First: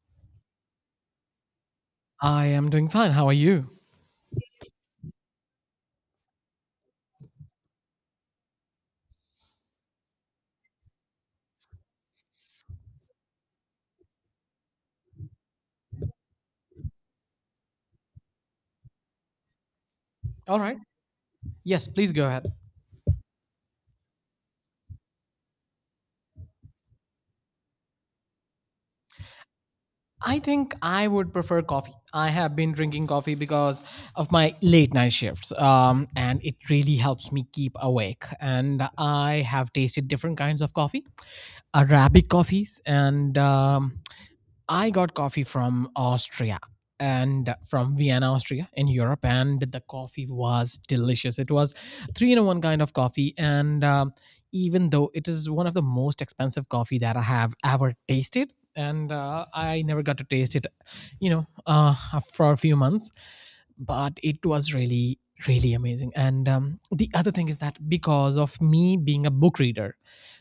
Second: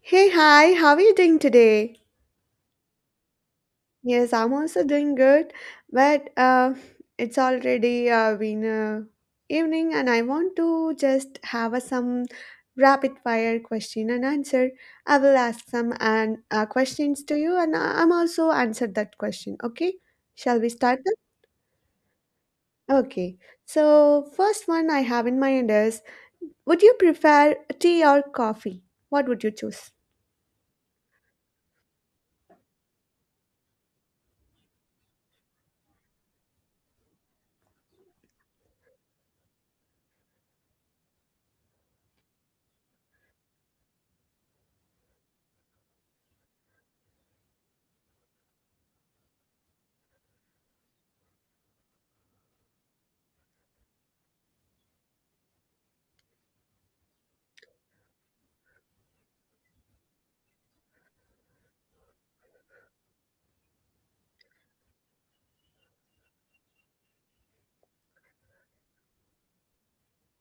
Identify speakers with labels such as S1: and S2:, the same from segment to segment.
S1: Hey, hi, how are you doing today?
S2: I am doing fine. How are you?
S1: Yes, I'm also doing good, but it's already been evening, and I want to just have some rapid fire question and answer. I will ask some and questions to you, and I'm also answer that question. Okay,
S2: All
S1: shall we
S2: right.
S1: start
S2: Yes, please go ahead.
S1: then? Okay, so first one I have in mind is: would you prefer tea or coffee? What would you choose?
S2: I think I would prefer coffee. I have been drinking coffee because of my late night shifts, and it really helps me keep awake. And I have tasted different kinds of coffee, Arabic coffees, and I got coffee from Austria and from Vienna, Austria in Europe, and the coffee was delicious. It was three in a one kind of coffee, and even though it is one of the most expensive coffee that I have ever tasted, and I never got to taste it, you know, uh, for a few months, but it was really really amazing, and the other thing is that because of me being a book reader,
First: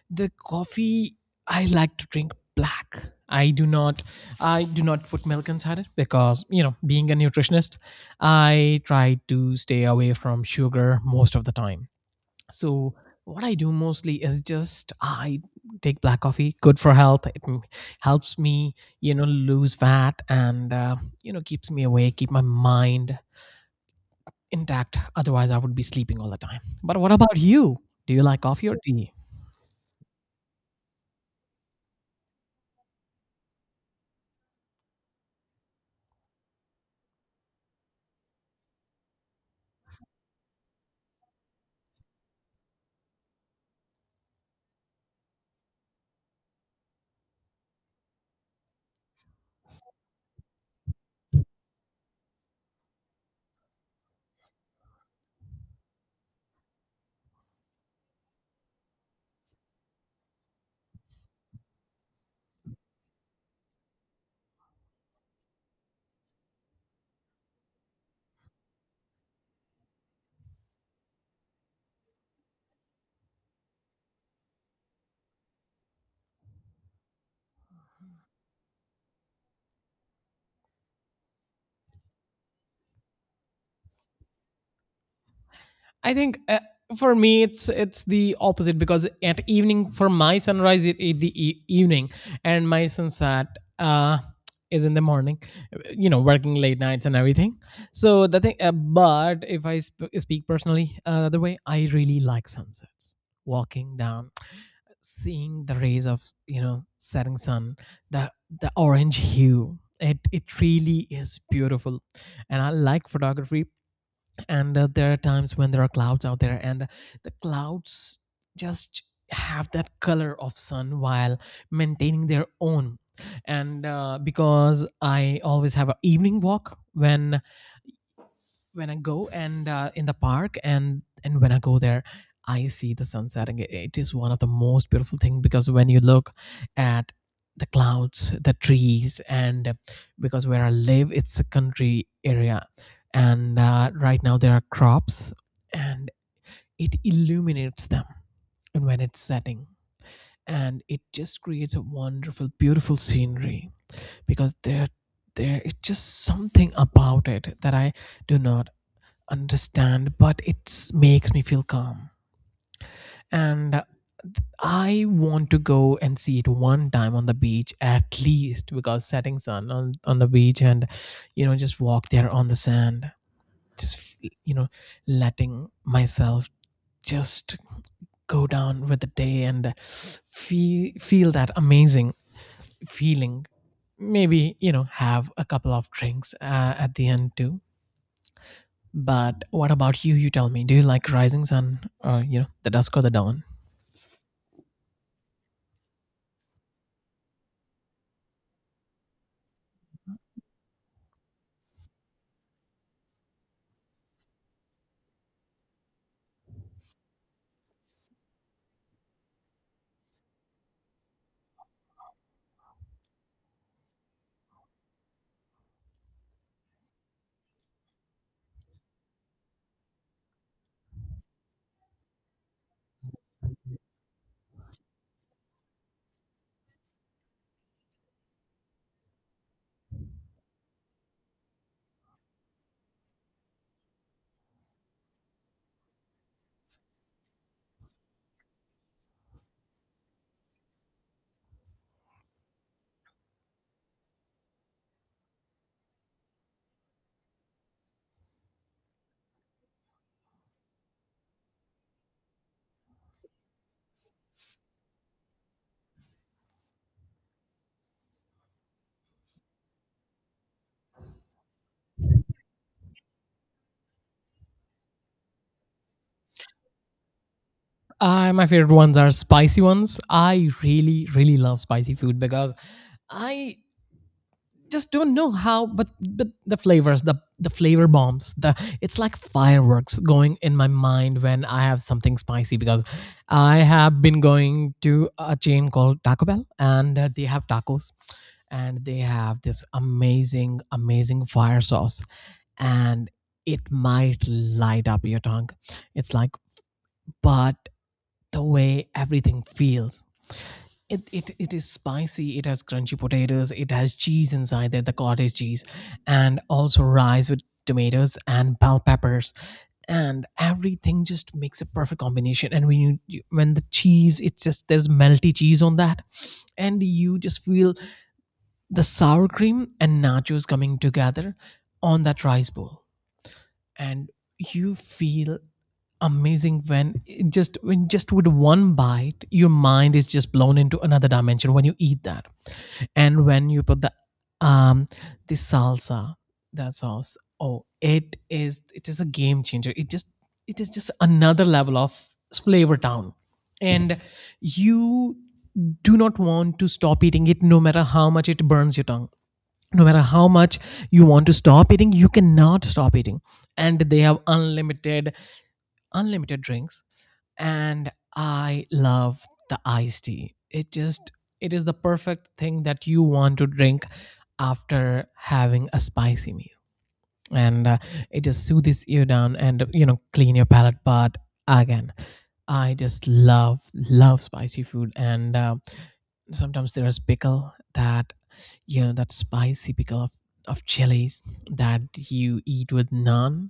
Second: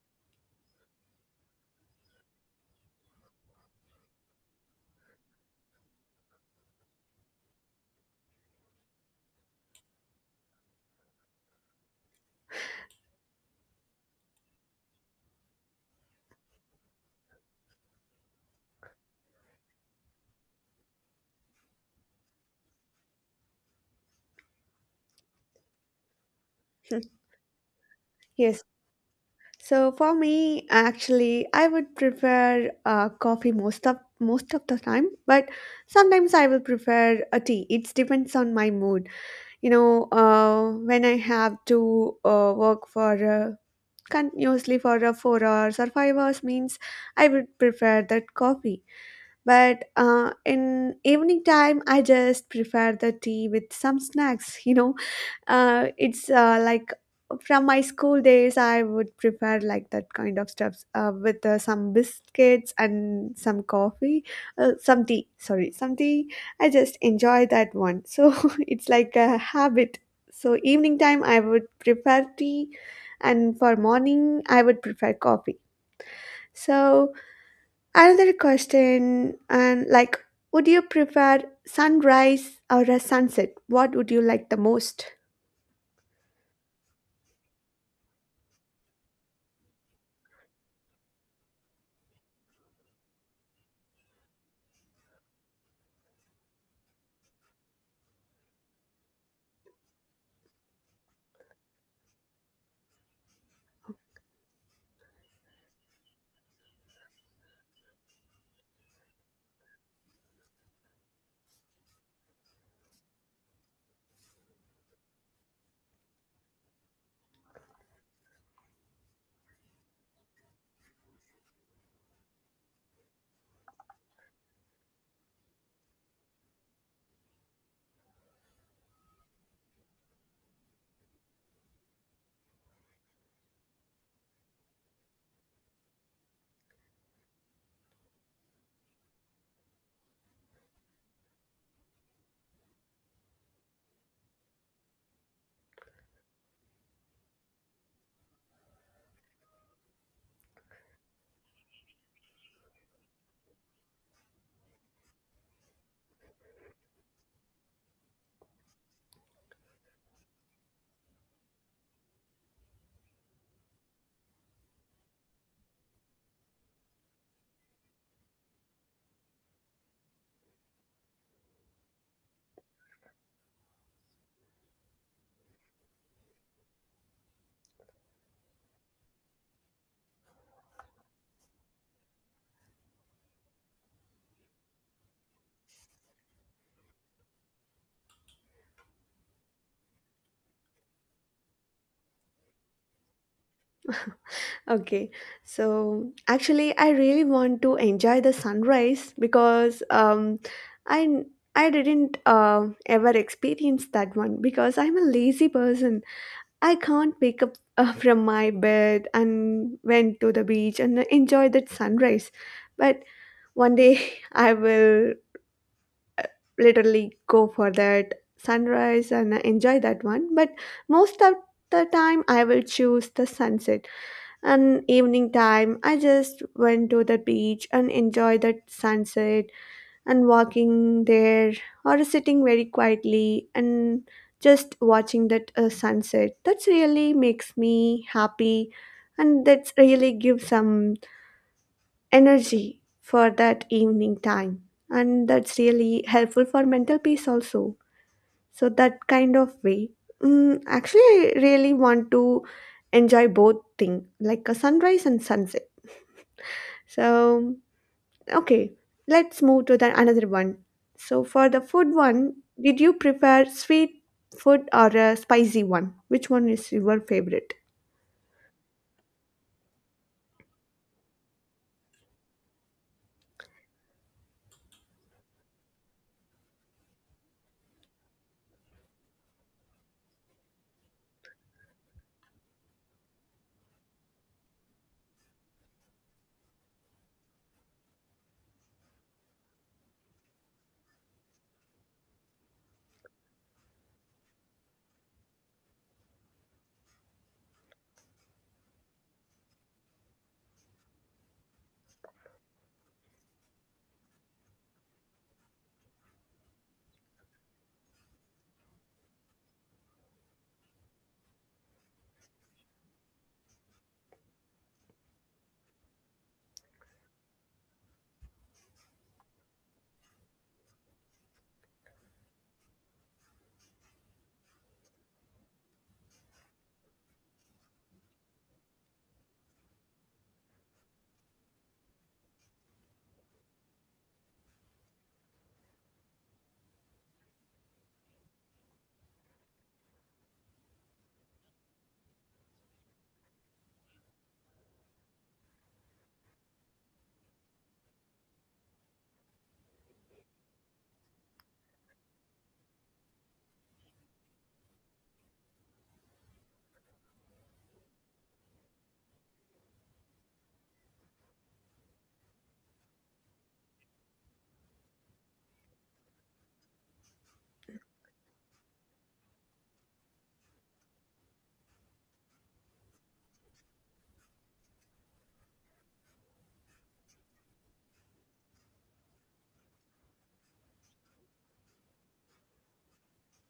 S2: the coffee I like to drink black. I do not, I do not put milk inside it because, you know, being a nutritionist, I try to stay away from sugar most of the time. So what I do mostly is just I take black coffee, good for health. It helps me, you know, lose fat, and you know, keeps me awake, keep my mind intact. Otherwise, I would be sleeping all the time. But what about you? Do you like
S1: Yes,
S2: coffee or tea?
S1: so for me, actually, I would prefer coffee most of the time, but sometimes I will prefer a tea. It depends on my mood. You know, when I have to work for continuously for 4 hours or 5 hours, means I would prefer that coffee. But in evening time, I just prefer the tea with some snacks. You know, it's like from my school days, I would prefer like that kind of stuffs with some biscuits and some coffee, some tea. Sorry, some tea. I just enjoy that one. So it's like a habit. So evening time, I would prefer tea, and for morning, I would prefer coffee. So another question, and like, would you prefer sunrise or a sunset? What would you like the most?
S2: I think for me it's the opposite because at evening for my sunrise it, evening, and my sunset uh is in the morning, you know, working late nights and everything. So the thing, but if I speak personally, the other way, I really like sunsets, walking down, seeing the rays of, you know, setting sun, the the orange hue. It really is beautiful. And I like photography, and there are times when there are clouds out there, and the clouds just have that color of sun while maintaining their own. And because I always have an evening walk when I go, and in the park, and when I go there, I see the sunset, and it is one of the most beautiful thing, because when you look at the clouds, the trees, and because where I live, it's a country area, and right now there are crops, and it illuminates them, and when it's setting, and it just creates a wonderful, beautiful scenery, because there is just something about it that I do not understand, but it makes me feel calm. And I want to go and see it one time on the beach at least, because setting sun on the beach and, you know, just walk there on the sand, just, you know, letting myself just go down with the day and feel, feel that amazing feeling. Maybe, you know, have a couple of drinks at the end too. But what about you? You tell me. Do you like rising sun, or, you know, the dusk or the dawn?
S1: Okay, so actually, I really want to enjoy the sunrise because I I didn't ever experience that one because I'm a lazy person. I can't wake up from my bed and went to the beach and enjoy that sunrise. But one day I will literally go for that sunrise and enjoy that one. But most of the time, I will choose the sunset. And evening time, I just went to the beach and enjoy that sunset, and walking there or sitting very quietly and just watching that sunset, that's really makes me happy. And that's really gives some energy for that evening time. And that's really helpful for mental peace also. So that kind of way. Mm, actually, I really want to enjoy both thing, like a sunrise and sunset. So okay, let's move to the another one. So for the food one, did you prefer sweet food or a spicy one? Which one is your favorite?
S2: My favorite ones are spicy ones. I really, really love spicy food because I just don't know how, but the flavors, the flavor bombs, the— it's like fireworks going in my mind when I have something spicy, because I have been going to a chain called Taco Bell, and they have tacos, and they have this amazing amazing fire sauce, and it might light up your tongue. It's like, but the way everything feels. It is spicy, it has crunchy potatoes, it has cheese inside there, the cottage cheese, and also rice with tomatoes and bell peppers. And everything just makes a perfect combination. And when you, when the cheese, it's just, there's melty cheese on that, and you just feel the sour cream and nachos coming together on that rice bowl, and you feel amazing when it just, when just with one bite your mind is just blown into another dimension when you eat that. And when you put um the salsa, that sauce, oh, it is a game changer. It just, it is just another level of flavor town. And you do not want to stop eating it, no matter how much it burns your tongue. No matter how much you want to stop eating, you cannot stop eating. And they have unlimited, unlimited drinks, and I love the iced tea. It just, it is the perfect thing that you want to drink after having a spicy meal. And it just soothes you down, and, you know, clean your palate. But again, I just love love spicy food, and sometimes there's pickle, that, you know, that spicy pickle of chilies that you eat with naan.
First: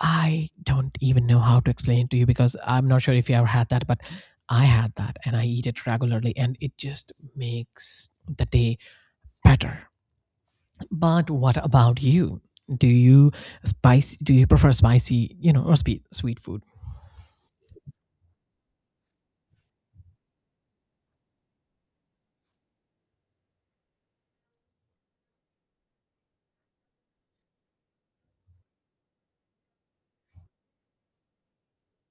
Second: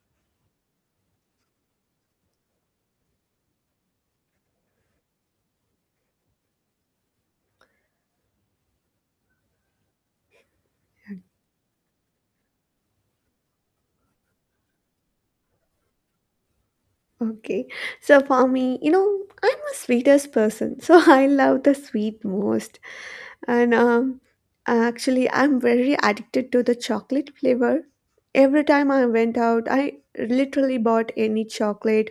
S2: I don't even know how to explain it to you, because I'm not sure if you ever had that, but I had that and I eat it regularly, and it just makes the day better. But what about you? Do you spicy? Do you prefer spicy, you know, or sweet sweet food?
S1: Okay, so for me, you know, I'm a sweetest person, so I love the sweet most. And Actually, I'm very addicted to the chocolate flavor. Every time I went out, I literally bought any chocolate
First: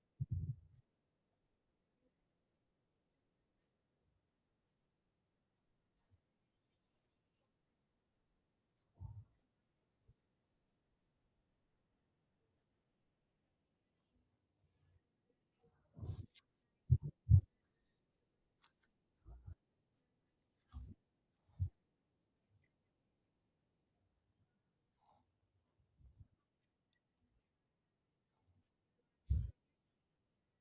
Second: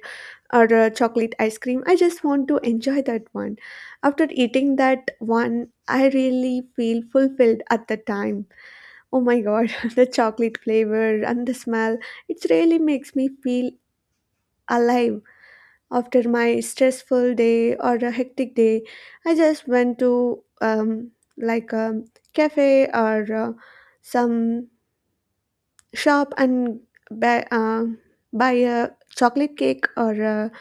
S1: or a chocolate ice cream. I just want to enjoy that one. After eating that one, I really feel fulfilled at the time. Oh my god, the chocolate flavor and the smell, it really makes me feel alive. After my stressful day or a hectic day, I just went to like a cafe or some shop and buy, uh, buy a chocolate cake or a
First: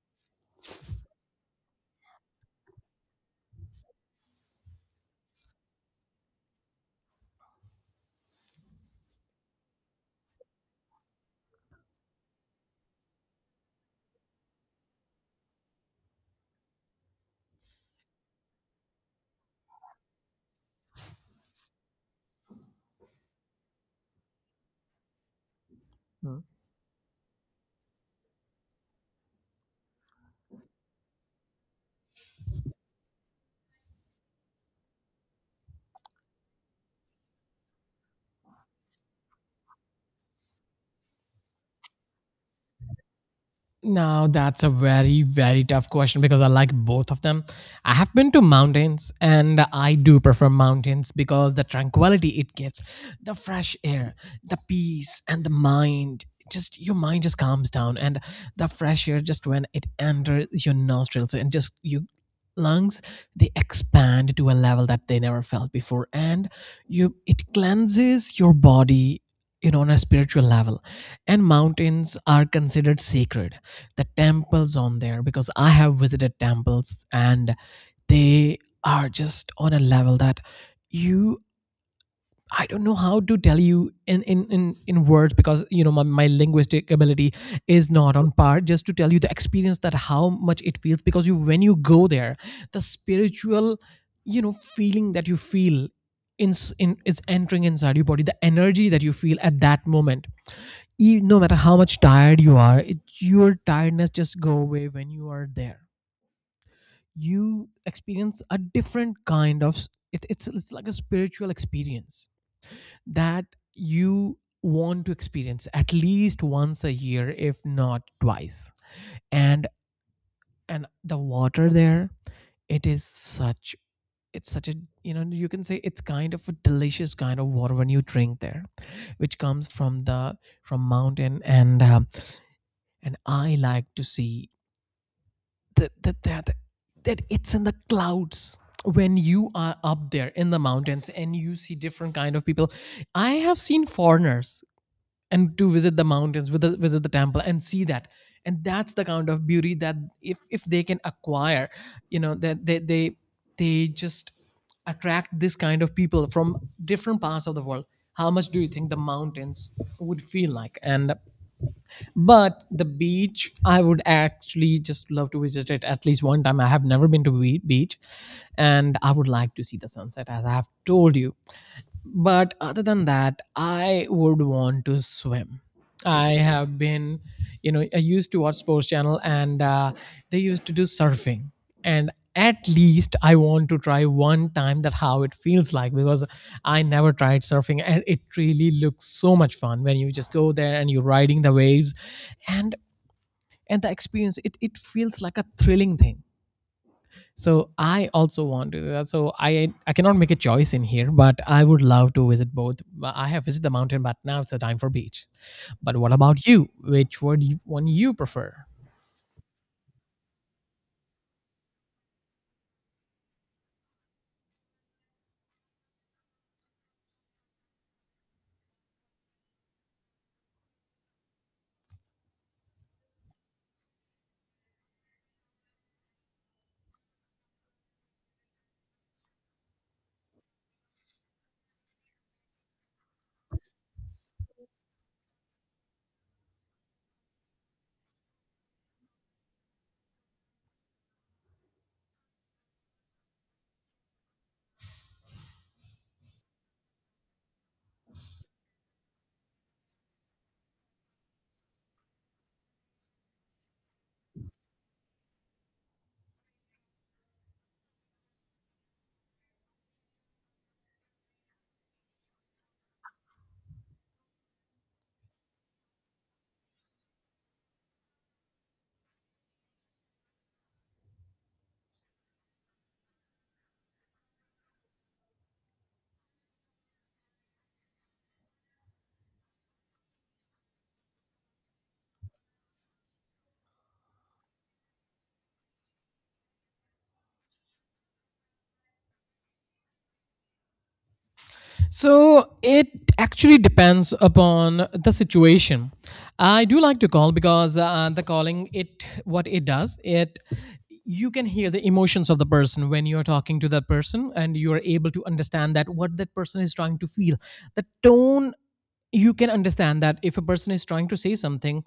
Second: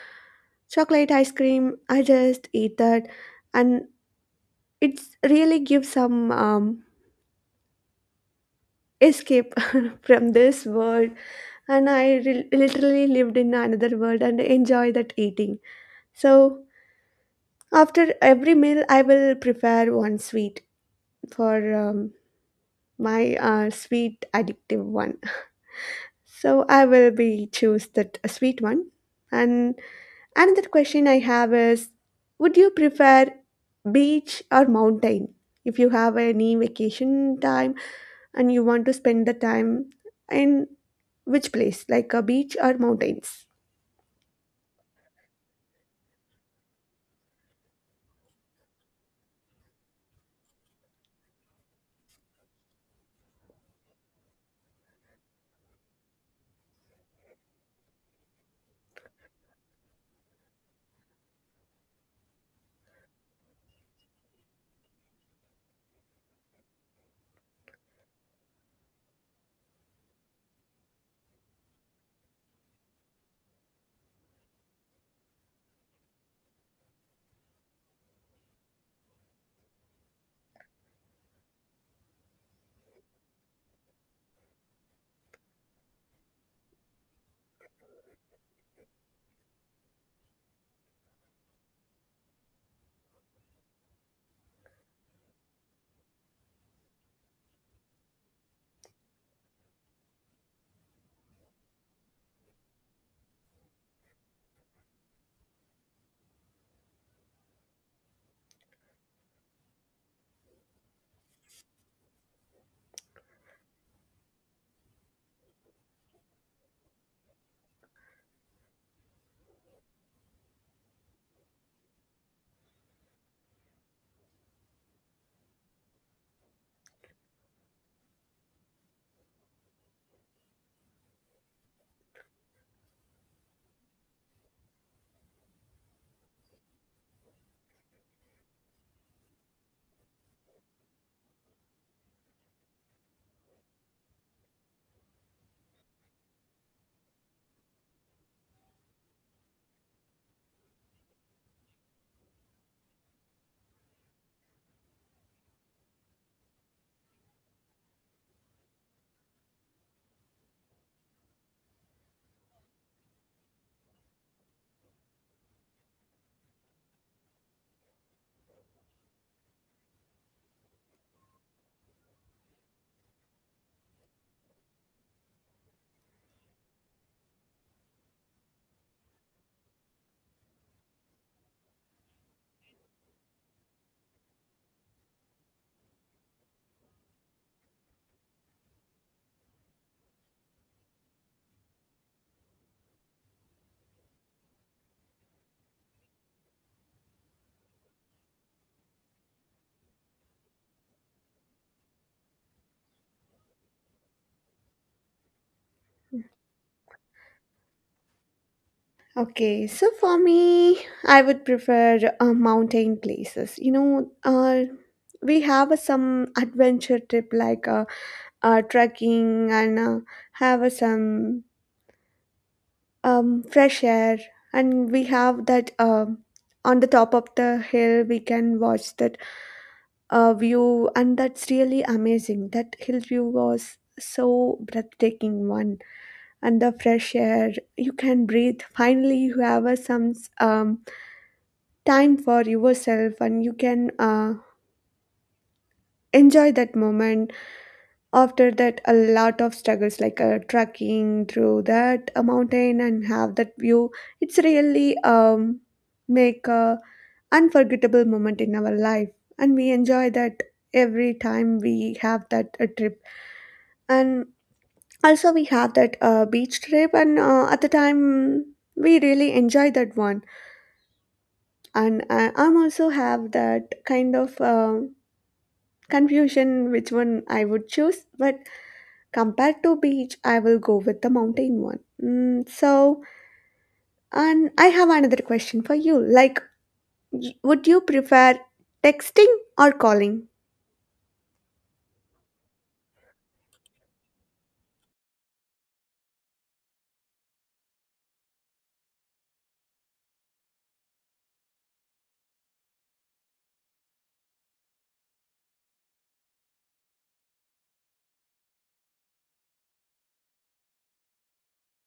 S1: chocolate ice cream. I just eat that, and it's really gives some escape from this world. And I literally lived in another world and enjoy that eating. So after every meal, I will prepare one sweet for my sweet addictive one.
S2: Hmm.
S1: So I will be choose that sweet one. And another question I have is, would you prefer beach or mountain? If you have any vacation time and you want to spend the time in which place, like a beach or mountains?
S2: Now that's a very very tough question because I like both of them. I have been to mountains and I do prefer mountains because the tranquility it gives, the fresh air, the peace, and the mind, just your mind just calms down. And the fresh air just, when it enters your nostrils, and just your lungs, they expand to a level that they never felt before. And you, it cleanses your body, you know, on a spiritual level. And mountains are considered sacred. The temples on there, because I have visited temples, and they are just on a level that you— I don't know how to tell you in, in words, because, you know, my linguistic ability is not on par just to tell you the experience, that how much it feels. Because you, when you go there, the spiritual, you know, feeling that you feel in, in is entering inside your body, the energy that you feel at that moment. No matter how much tired you are, your tiredness just go away when you are there. You experience a different kind of, it's like a spiritual experience that you want to experience at least once a year, if not twice. and and the water there, it is such, it's such a, you know, you can say it's kind of a delicious kind of water when you drink there, which comes from the, from mountain, and and I like to see that, that it's in the clouds when you are up there in the mountains. And you see different kind of people. I have seen foreigners and to visit the mountains, with visit the temple and see that. And that's the kind of beauty that, if they can acquire, you know, that they just attract this kind of people from different parts of the world. How much do you think the mountains would feel like? And but the beach, I would actually just love to visit it at least one time. I have never been to beach, and I would like to see the sunset, as I have told you. But other than that, I would want to swim. I have been, you know, I used to watch Sports Channel, and they used to do surfing. And at least I want to try one time, that how it feels like, because I never tried surfing, and it really looks so much fun when you just go there and you're riding the waves. and and the experience, it feels like a thrilling thing, so I also want to do that. So I cannot make a choice in here, but I would love to visit both. I have visited the mountain, but now it's a time for beach. But what about you? Which one do you, one you prefer?
S1: Okay, so for me, I would prefer mountain places. You know, we have some adventure trip, like trekking, and have some fresh air, and we have that on the top of the hill we can watch that view, and that's really amazing. That hill view was so breathtaking one, and the fresh air you can breathe. Finally you have a some um, time for yourself, and you can enjoy that moment. After that, a lot of struggles, like trekking through that mountain and have that view, it's really make a unforgettable moment in our life. And we enjoy that every time we have that trip. And also we have that beach trip, and at the time we really enjoy that one. And I'm also have that kind of confusion which one I would choose. But compared to beach, I will go with the mountain one. So and I have another question for you, like, would you prefer texting or calling?
S2: So it actually depends upon the situation. I do like to call because the calling it what it does it. You can hear the emotions of the person when you are talking to that person, and you are able to understand that what that person is trying to feel, the tone. You can understand that if a person is trying to say something,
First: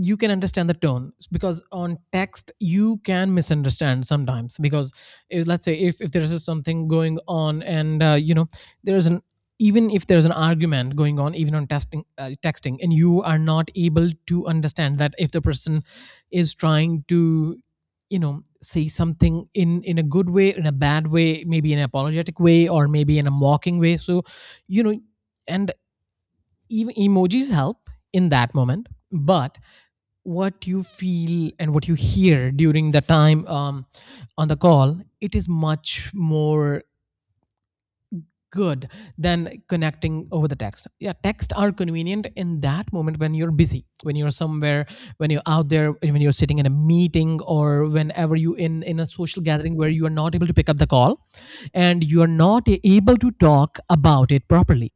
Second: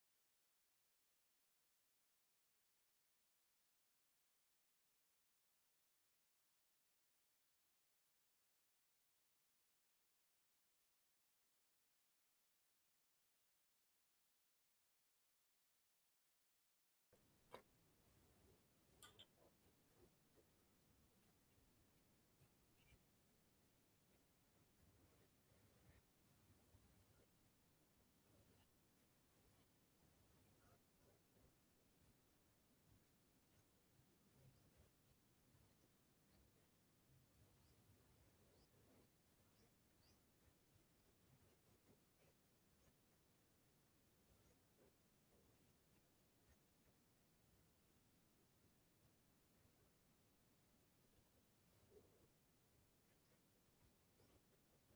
S2: you can understand the tone because on text you can misunderstand sometimes because if, let's say, if there is something going on. And there is an even if there's an argument going on, even on testing texting, and you are not able to understand that if the person is trying to, say something in a good way, in a bad way, maybe in an apologetic way, or maybe in a mocking way. So, you know and even emojis help in that moment, but what you feel and what you hear during the time on the call, it is much more good than connecting over the text. Yeah, texts are convenient in that moment when you're busy, when you're somewhere, when you're out there, when you're sitting in a meeting, or whenever you in a social gathering where you are not able to pick up the call and you are not able to talk about it properly.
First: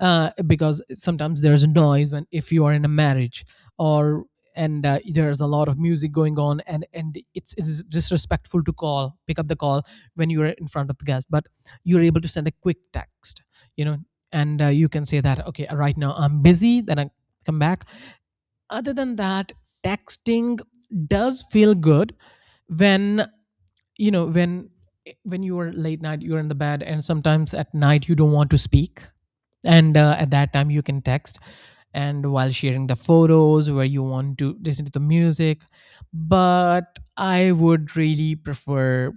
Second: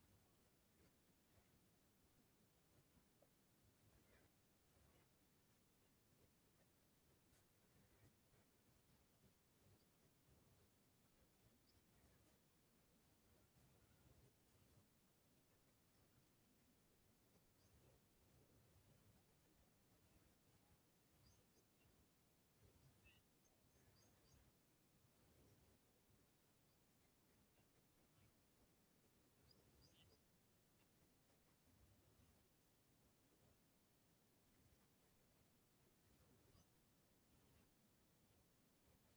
S2: Because sometimes there's noise when, if you are in a marriage, or and there's a lot of music going on, and it's, it is disrespectful to call, pick up the call when you're in front of the guest. But you're able to send a quick text, you know and you can say that, okay, right now I'm busy, then I come back. Other than that, texting does feel good when, you know when when you are late night, you're in the bed, and sometimes at night you don't want to speak, and at that time you can text, and while sharing the photos, where you want to listen to the music. But I would really prefer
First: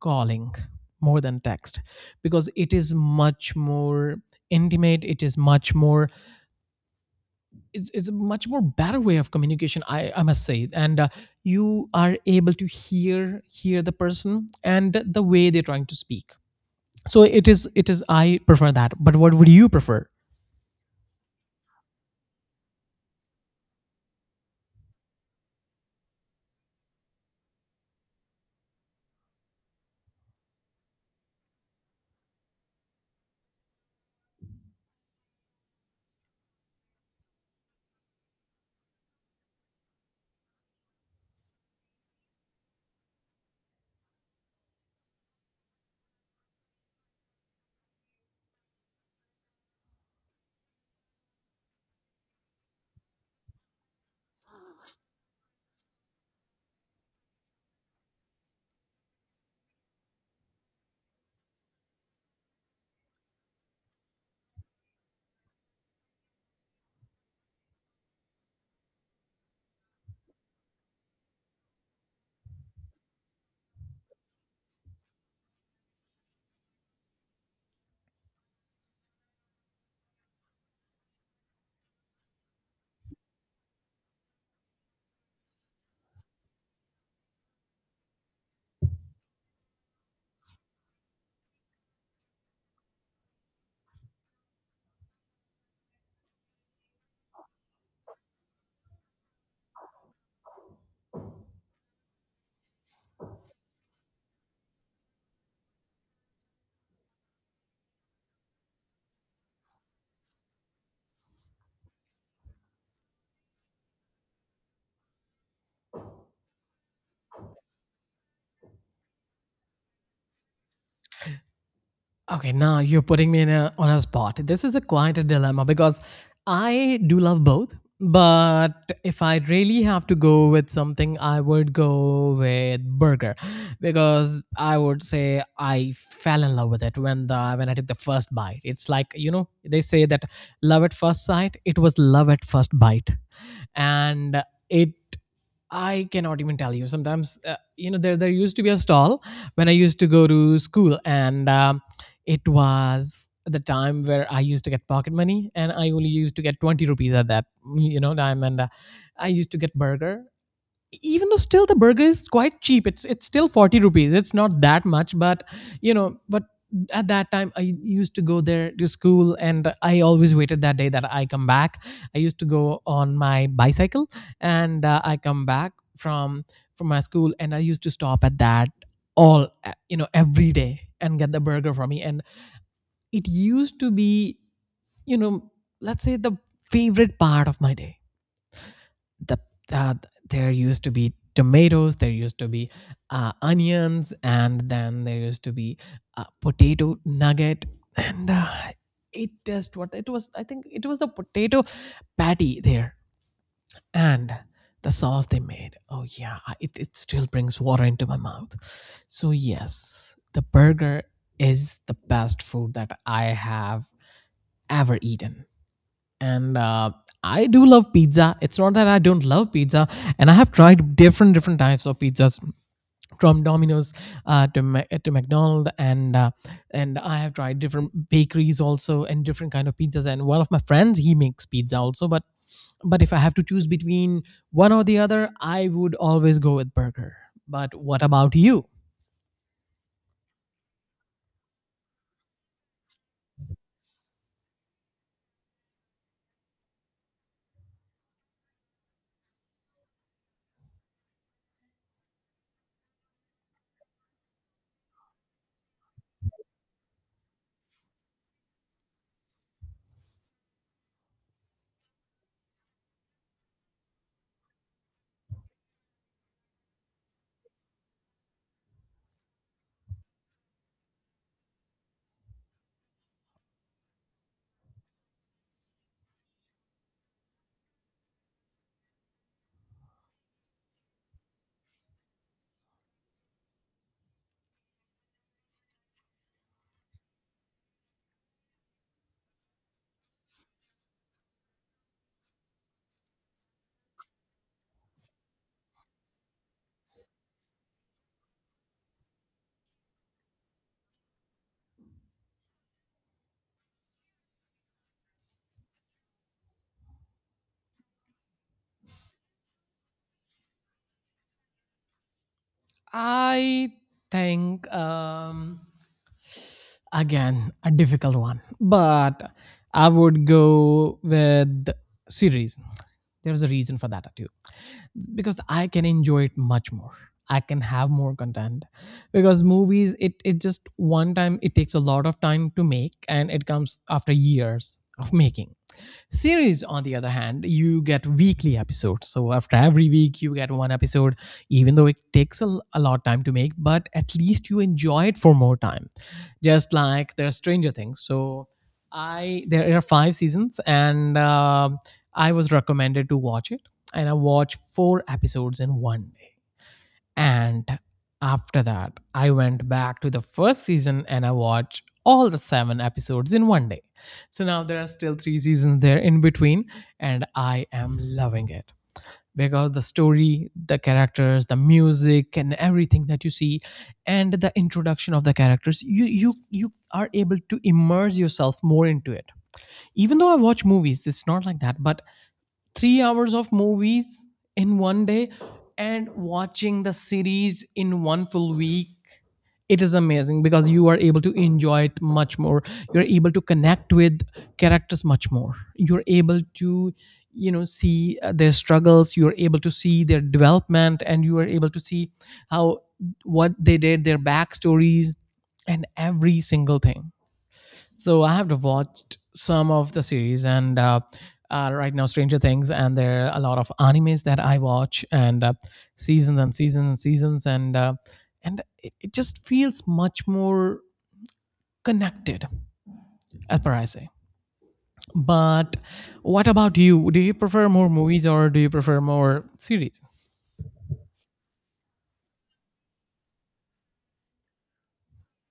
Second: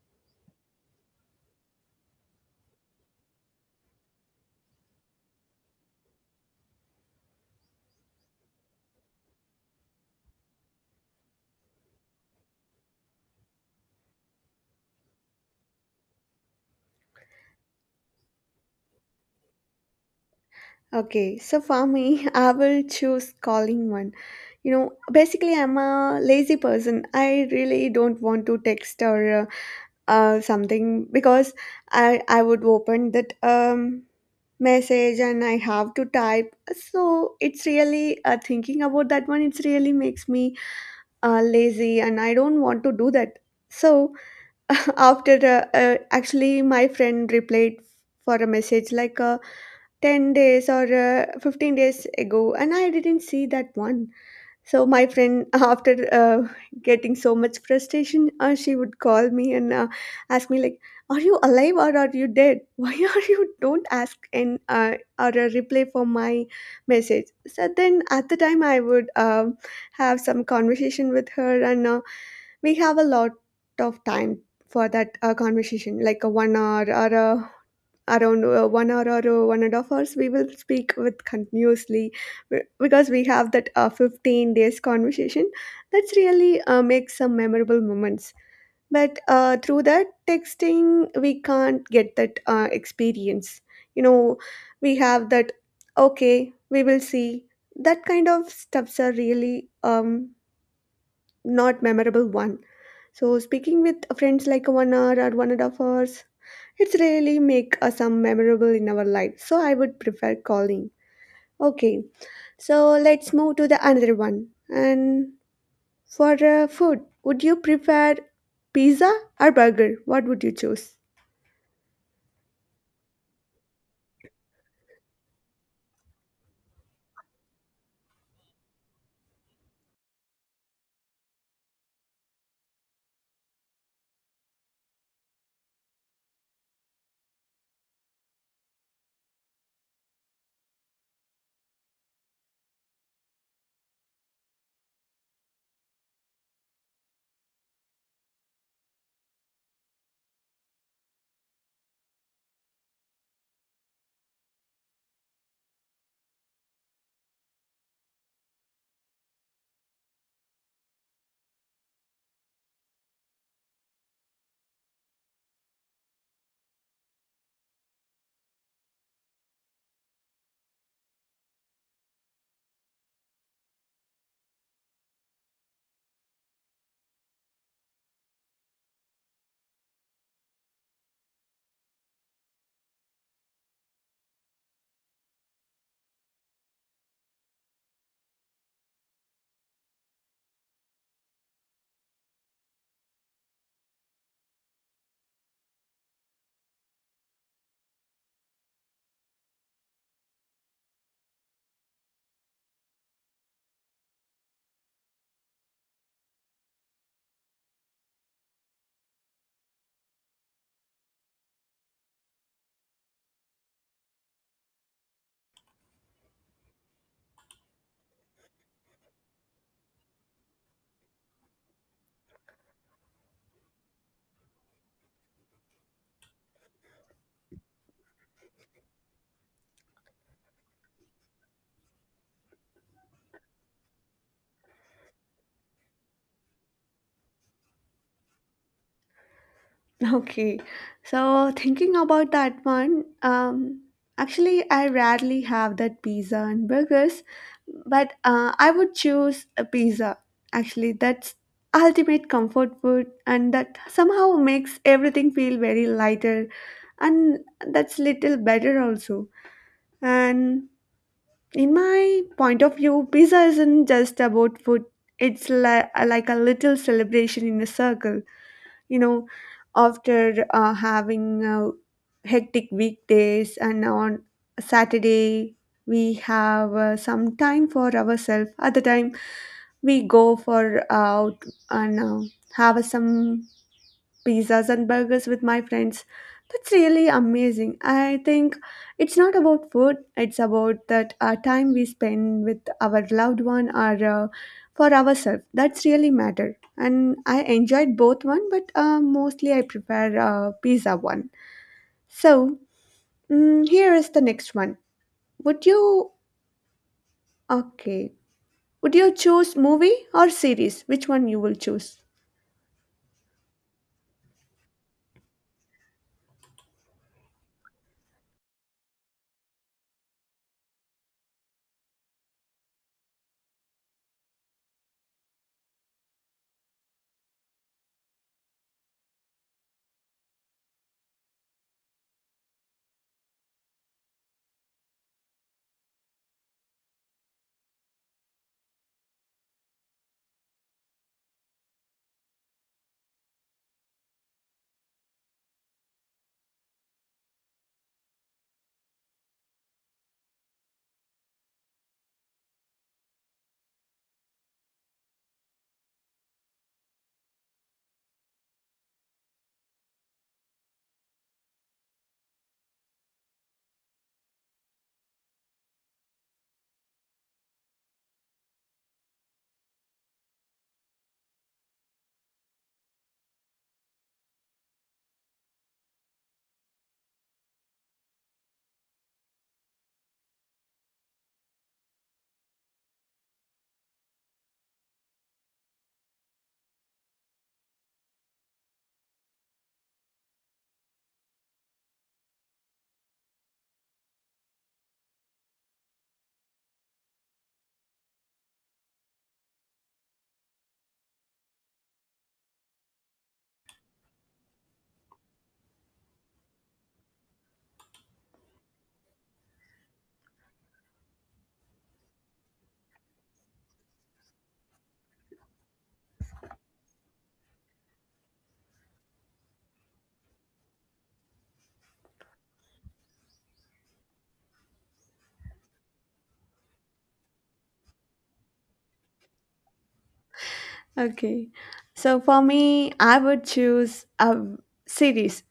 S2: calling more than text, because it is much more intimate, it is much more, it's a much more better way of communication, I must say. And you are able to hear the person and the way they're trying to speak. So it is, it is, I prefer that. But what would you prefer?
S1: Okay, so for me, I will choose calling one. You know, basically, I'm a lazy person. I really don't want to text or something because I would open that message and I have to type. So it's really thinking about that one. It's really makes me lazy, and I don't want to do that. So after actually, my friend replied for a message, like, 10 days or 15 days ago, and I didn't see that one. So my friend, after getting so much frustration, she would call me and ask me like, "Are you alive or are you dead? Why are you don't ask and or a reply for my message?" So then at the time I would have some conversation with her, and we have a lot of time for that conversation, like a 1 hour or a around 1 hour or 1.5 hours we will speak with continuously because we have that 15 days conversation. That's really makes some memorable moments. But through that texting we can't get that experience. You know, we have that, okay, we will see. That kind of stuffs are really not memorable one. So speaking with friends like 1 hour or 1.5 hours, it's really make some memorable in our life. So I would prefer calling. Okay, so let's move to the another one. And for food, would you prefer pizza or burger? What would you choose?
S2: Okay, now you're putting me in a, on a spot. This is a quite a dilemma because I do love both, but if I really have to go with something, I would go with burger, because I would say I fell in love with it when the when I took the first bite. It's like, you know, they say that love at first sight. It was love at first bite. And it, I cannot even tell you. Sometimes, there used to be a stall when I used to go to school, and it was the time where I used to get pocket money, and I only used to get 20 rupees at that, you know, time, and I used to get burger. Even though still the burger is quite cheap, it's still 40 rupees, it's not that much, but, you know. But at that time I used to go there to school, and I always waited that day that I come back. I used to go on my bicycle, and I come back from my school, and I used to stop at that all, every day, and get the burger for me. And it used to be, you know, let's say, the favorite part of my day. the uh, there used to be tomatoes, there used to be onions, and then there used to be a potato nugget. And it just, what it was, I think it was the potato patty there. And the sauce they made, oh yeah, it, it still brings water into my mouth. So yes, the burger is the best food that I have ever eaten. And I do love pizza. It's not that I don't love pizza, and I have tried different types of pizzas from Domino's, to to McDonald's, and I have tried different bakeries also, and different kind of pizzas. And one of my friends, he makes pizza also. But if I have to choose between one or the other, I would always go with burger. But what about you?
S1: Okay, so thinking about that one, actually, I rarely have that pizza and burgers, but I would choose a pizza. Actually, that's ultimate comfort food, and that somehow makes everything feel very lighter, and that's little better also. And in my point of view, pizza isn't just about food. It's like a little celebration in a circle. You know, after having hectic weekdays and on Saturday, we have some time for ourselves. Other time, we go for out and have some pizzas and burgers with my friends. That's really amazing. I think it's not about food, it's about that time we spend with our loved one or for ourselves. That's really matter. And I enjoyed both one, but mostly I prefer pizza one. So here is the next one. Would you Okay? Would you choose movie or series? Which one you will choose?
S2: I think, again, a difficult one, but I would go with series. There's a reason for that too, because I can enjoy it much more. I can have more content, because movies, it just one time, it takes a lot of time to make, and it comes after years of making. Series, on the other hand, you get weekly episodes. So after every week, you get one episode. Even though it takes a lot of time to make, but at least you enjoy it for more time. Just like there are Stranger Things. So I there are five seasons, and I was recommended to watch it, and I watched four episodes in 1 day. And after that, I went back to the first season, and I watched all the seven episodes in 1 day. So now there are still three seasons there in between, and I am loving it because the story, the characters, the music, and everything that you see, and the introduction of the characters, you are able to immerse yourself more into it. Even though I watch movies, it's not like that, but 3 hours of movies in 1 day, and watching the series in one full week, it is amazing because you are able to enjoy it much more, you're able to connect with characters much more, you're able to, you know, see their struggles, you're able to see their development, and you are able to see how, what they did, their backstories, and every single thing. So I have watched some of the series, and right now Stranger Things, and there are a lot of animes that I watch, and seasons and seasons and seasons, and it, it just feels much more connected, as per I say. But what about you? Do you prefer more movies, or do you prefer more series?
S1: Okay, so for me, I would choose a series,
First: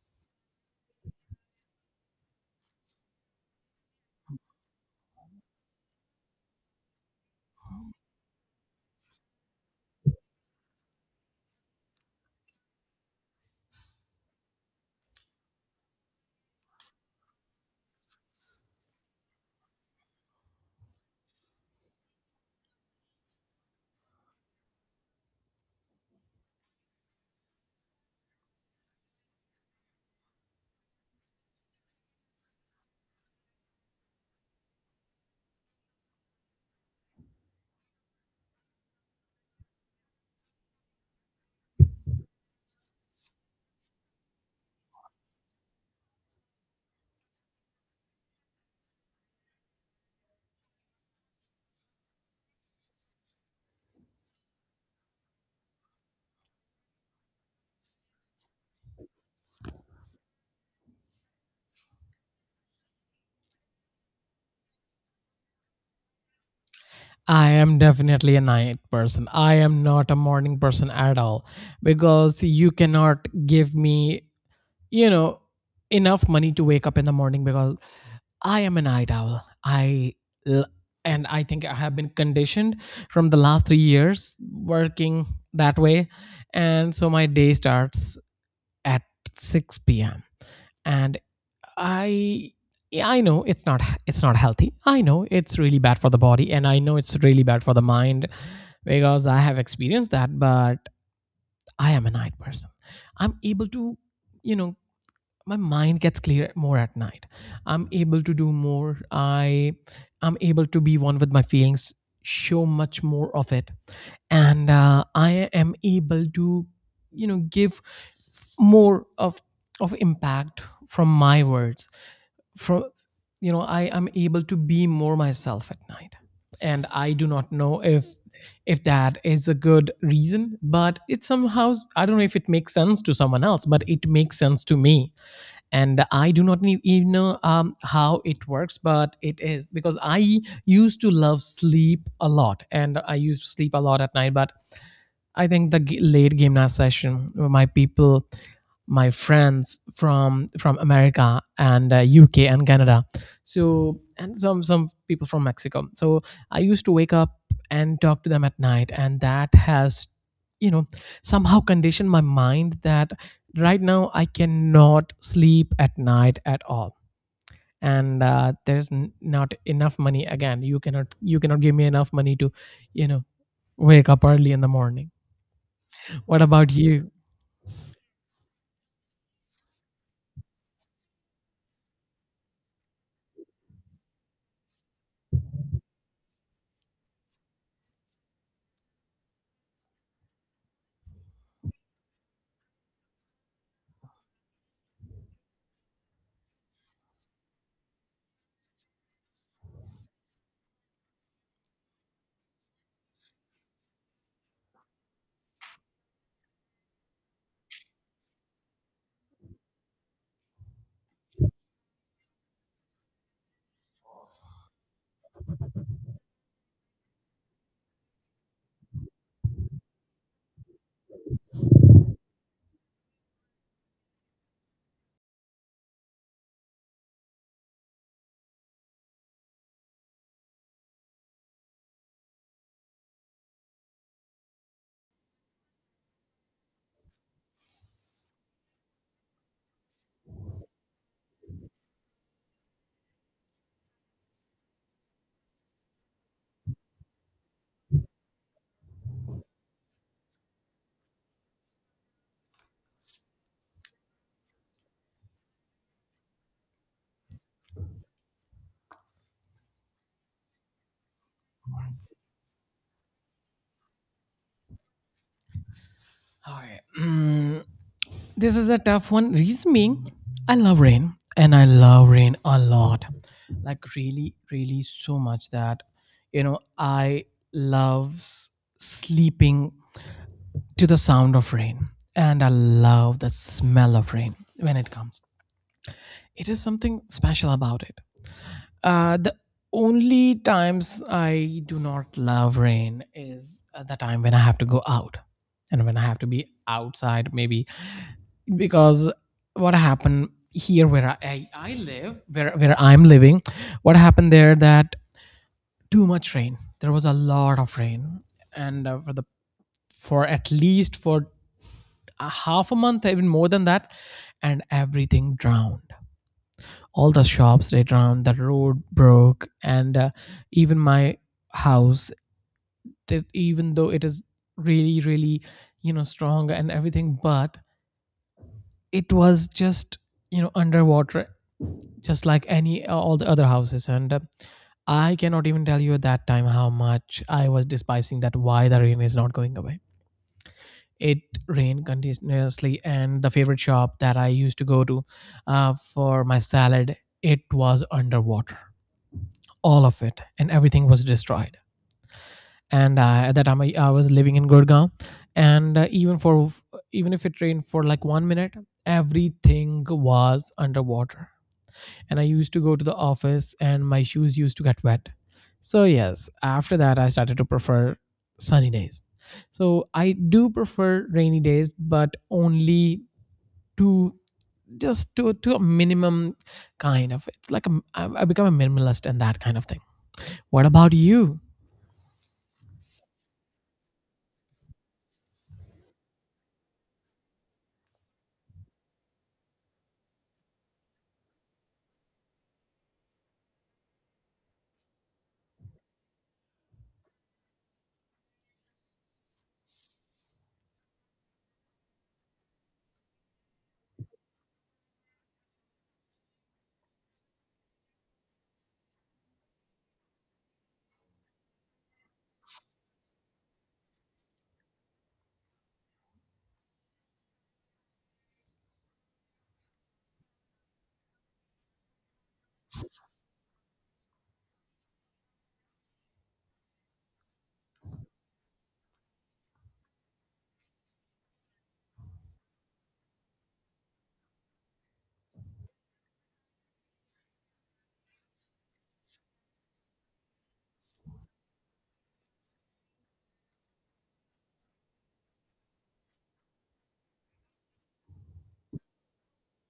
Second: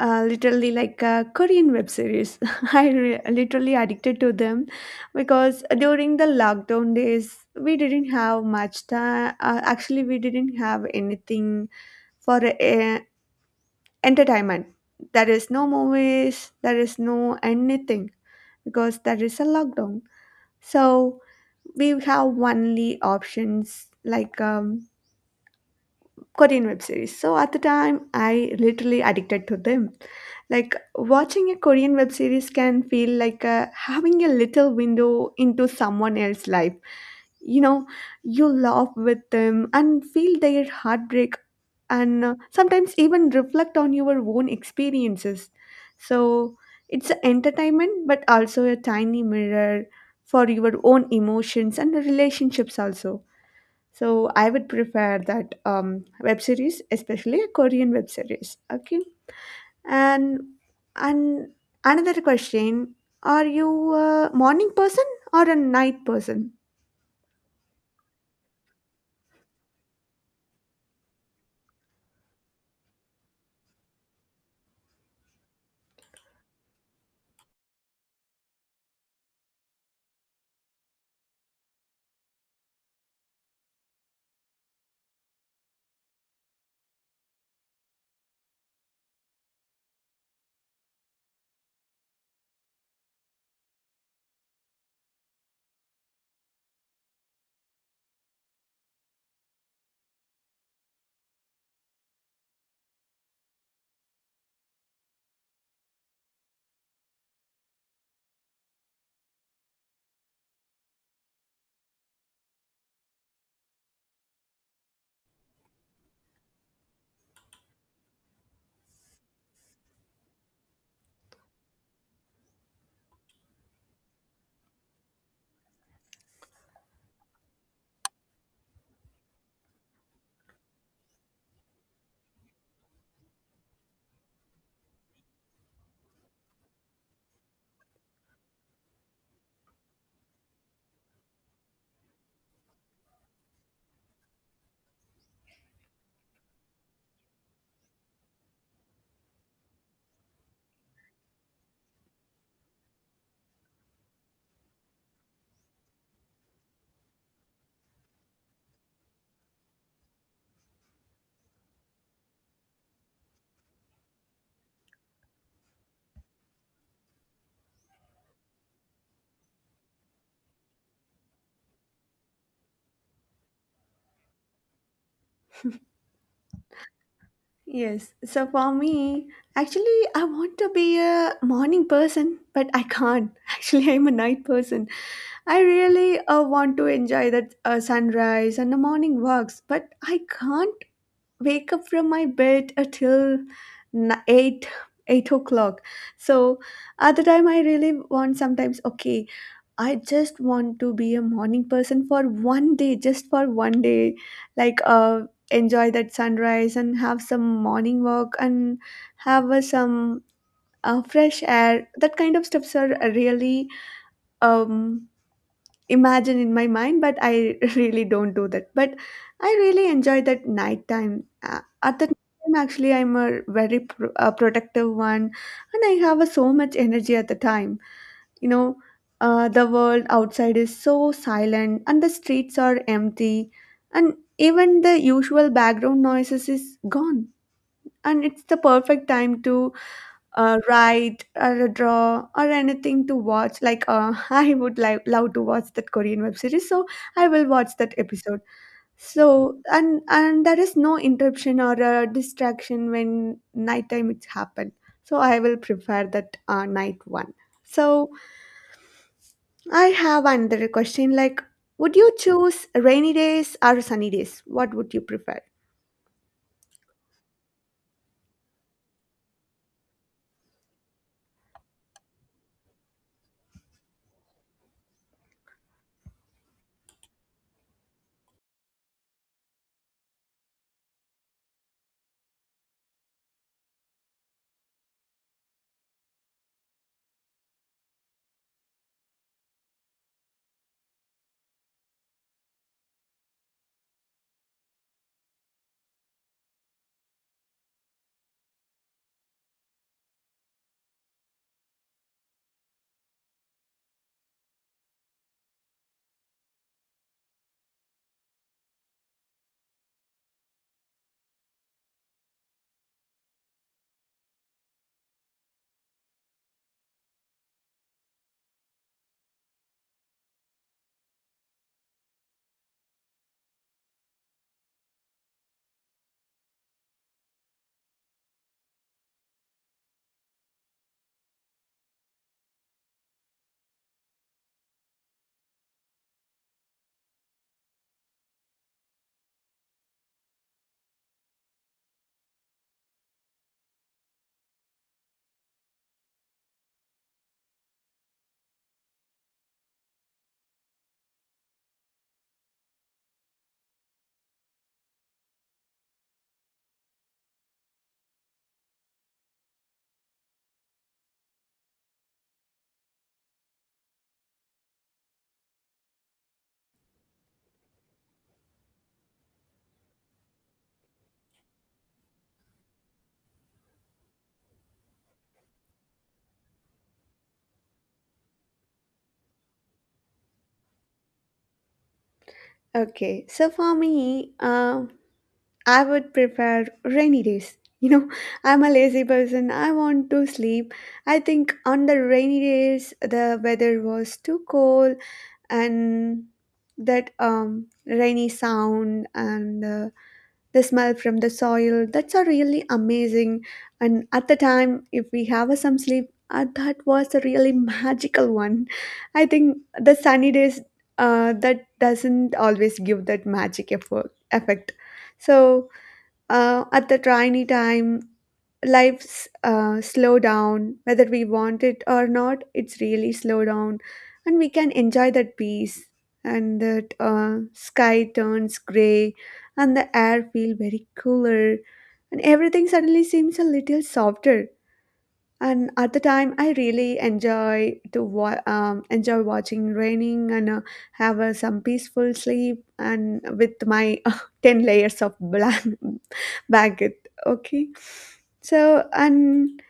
S1: literally like Korean web series. I literally addicted to them because during the lockdown days we didn't have much time. Actually, we didn't have anything for entertainment. There is no movies. There is no anything because there is a lockdown. So we have only options like Korean web series. So at the time, I literally addicted to them. Like watching a Korean web series can feel like having a little window into someone else's life. You know, you laugh with them and feel their heartbreak, and sometimes even reflect on your own experiences. So it's a entertainment, but also a tiny mirror for your own emotions and the relationships also. So I would prefer that web series, especially a Korean web series. Okay, and and another question: are you a morning person or a night person?
S2: I am definitely a night person. I am not a morning person at all, because you cannot give me, you know, enough money to wake up in the morning, because I am a night owl. L- and I think I have been conditioned from the last 3 years working that way, and so my day starts at 6 p.m. And I, yeah, I know it's not, it's not healthy, I know it's really bad for the body, and I know it's really bad for the mind, because I have experienced that. But I am a night person, I'm able to, you know, my mind gets clear more at night, I'm able to do more, I'm able to be one with my feelings, show much more of it. And I am able to, you know, give more of impact from my words, from, you know, I am able to be more myself at night. And I do not know if that is a good reason, but it somehow, I don't know if it makes sense to someone else, but it makes sense to me. And I do not even know how it works, but it is because I used to love sleep a lot, and I used to sleep a lot at night. But I think the late game night session, where my people, my friends from America, and UK and Canada, so, and some people from Mexico. So I used to wake up and talk to them at night, and that has, you know, somehow conditioned my mind that right now I cannot sleep at night at all. And not enough money again, you cannot give me enough money to, you know, wake up early in the morning. What about you?
S1: Yes. So for me, actually, I want to be a morning person, but I can't. Actually, I'm a night person. I really want to enjoy that sunrise and the morning walks, but I can't wake up from my bed until n- 8 8 o'clock. So at the time I really want, sometimes, okay, I just want to be a morning person for one day, just for one day, like enjoy that sunrise and have some morning walk, and have some fresh air. That kind of stuffs are really um imagine in my mind, but I really don't do that. But I really enjoy that nighttime, at the time, actually, I'm a very protective one, and I have so much energy at the time. You know, the world outside is so silent, and the streets are empty, and even the usual background noises is gone. And it's the perfect time to write or draw or anything to watch. Like, I would like love to watch that Korean web series, so I will watch that episode. So and there is no interruption or distraction when nighttime it's happened. So I will prefer that night one. So I have another question. Like, would you choose rainy days or sunny days? What would you prefer?
S2: Okay. This is a tough one. Reason being, I love rain, and I love rain a lot. Like, really, really so much that, you know, I love sleeping to the sound of rain, and I love the smell of rain when it comes. It is something special about it. The only times I do not love rain is at the time when I have to go out, and when I have to be outside, maybe. Because what happened here, where I live, where I'm living, what happened there, that too much rain, there was a lot of rain, and for the, for at least for a half a month, even more than that, and everything drowned, all the shops, they drowned, the road broke, and even my house, that even though it is really, really, you know, strong and everything, but it was just, you know, underwater, just like any all the other houses. And I cannot even tell you at that time how much I was despising that, why the rain is not going away. It rained continuously, and the favorite shop that I used to go to, for my salad, it was underwater, all of it, and everything was destroyed. And at that time I was living in gurgaon, and even for, even if it rained for like 1 minute, everything was underwater, and I used to go to the office, and my shoes used to get wet. So, yes, after that, I started to prefer sunny days. So, I do prefer rainy days, but only to, just to a minimum kind of, it's like a, I become a minimalist, and that kind of thing. What about you?
S1: Okay, so for me, I would prefer rainy days. You know, I'm a lazy person. I want to sleep. I think on the rainy days the weather was too cold, and that rainy sound, and the smell from the soil, that's a really amazing. And at the time, if we have a some sleep, that was a really magical one. I think the sunny days that doesn't always give that magic effect. So at the tiny time, life's slow down, whether we want it or not, it's really slow down. And we can enjoy that peace, and that sky turns gray, and the air feel very cooler, and everything suddenly seems a little softer. And at the time I really enjoy watching raining, and have some peaceful sleep, and with my 10 layers of black baguette. Okay. So and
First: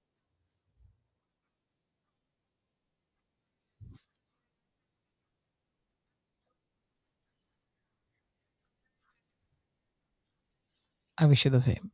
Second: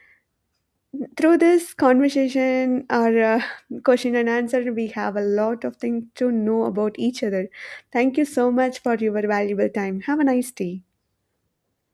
S1: through this conversation, or question and answer, we have a lot of things to know about each other. Thank you so much for your valuable time. Have a nice day.
S2: I wish you the same.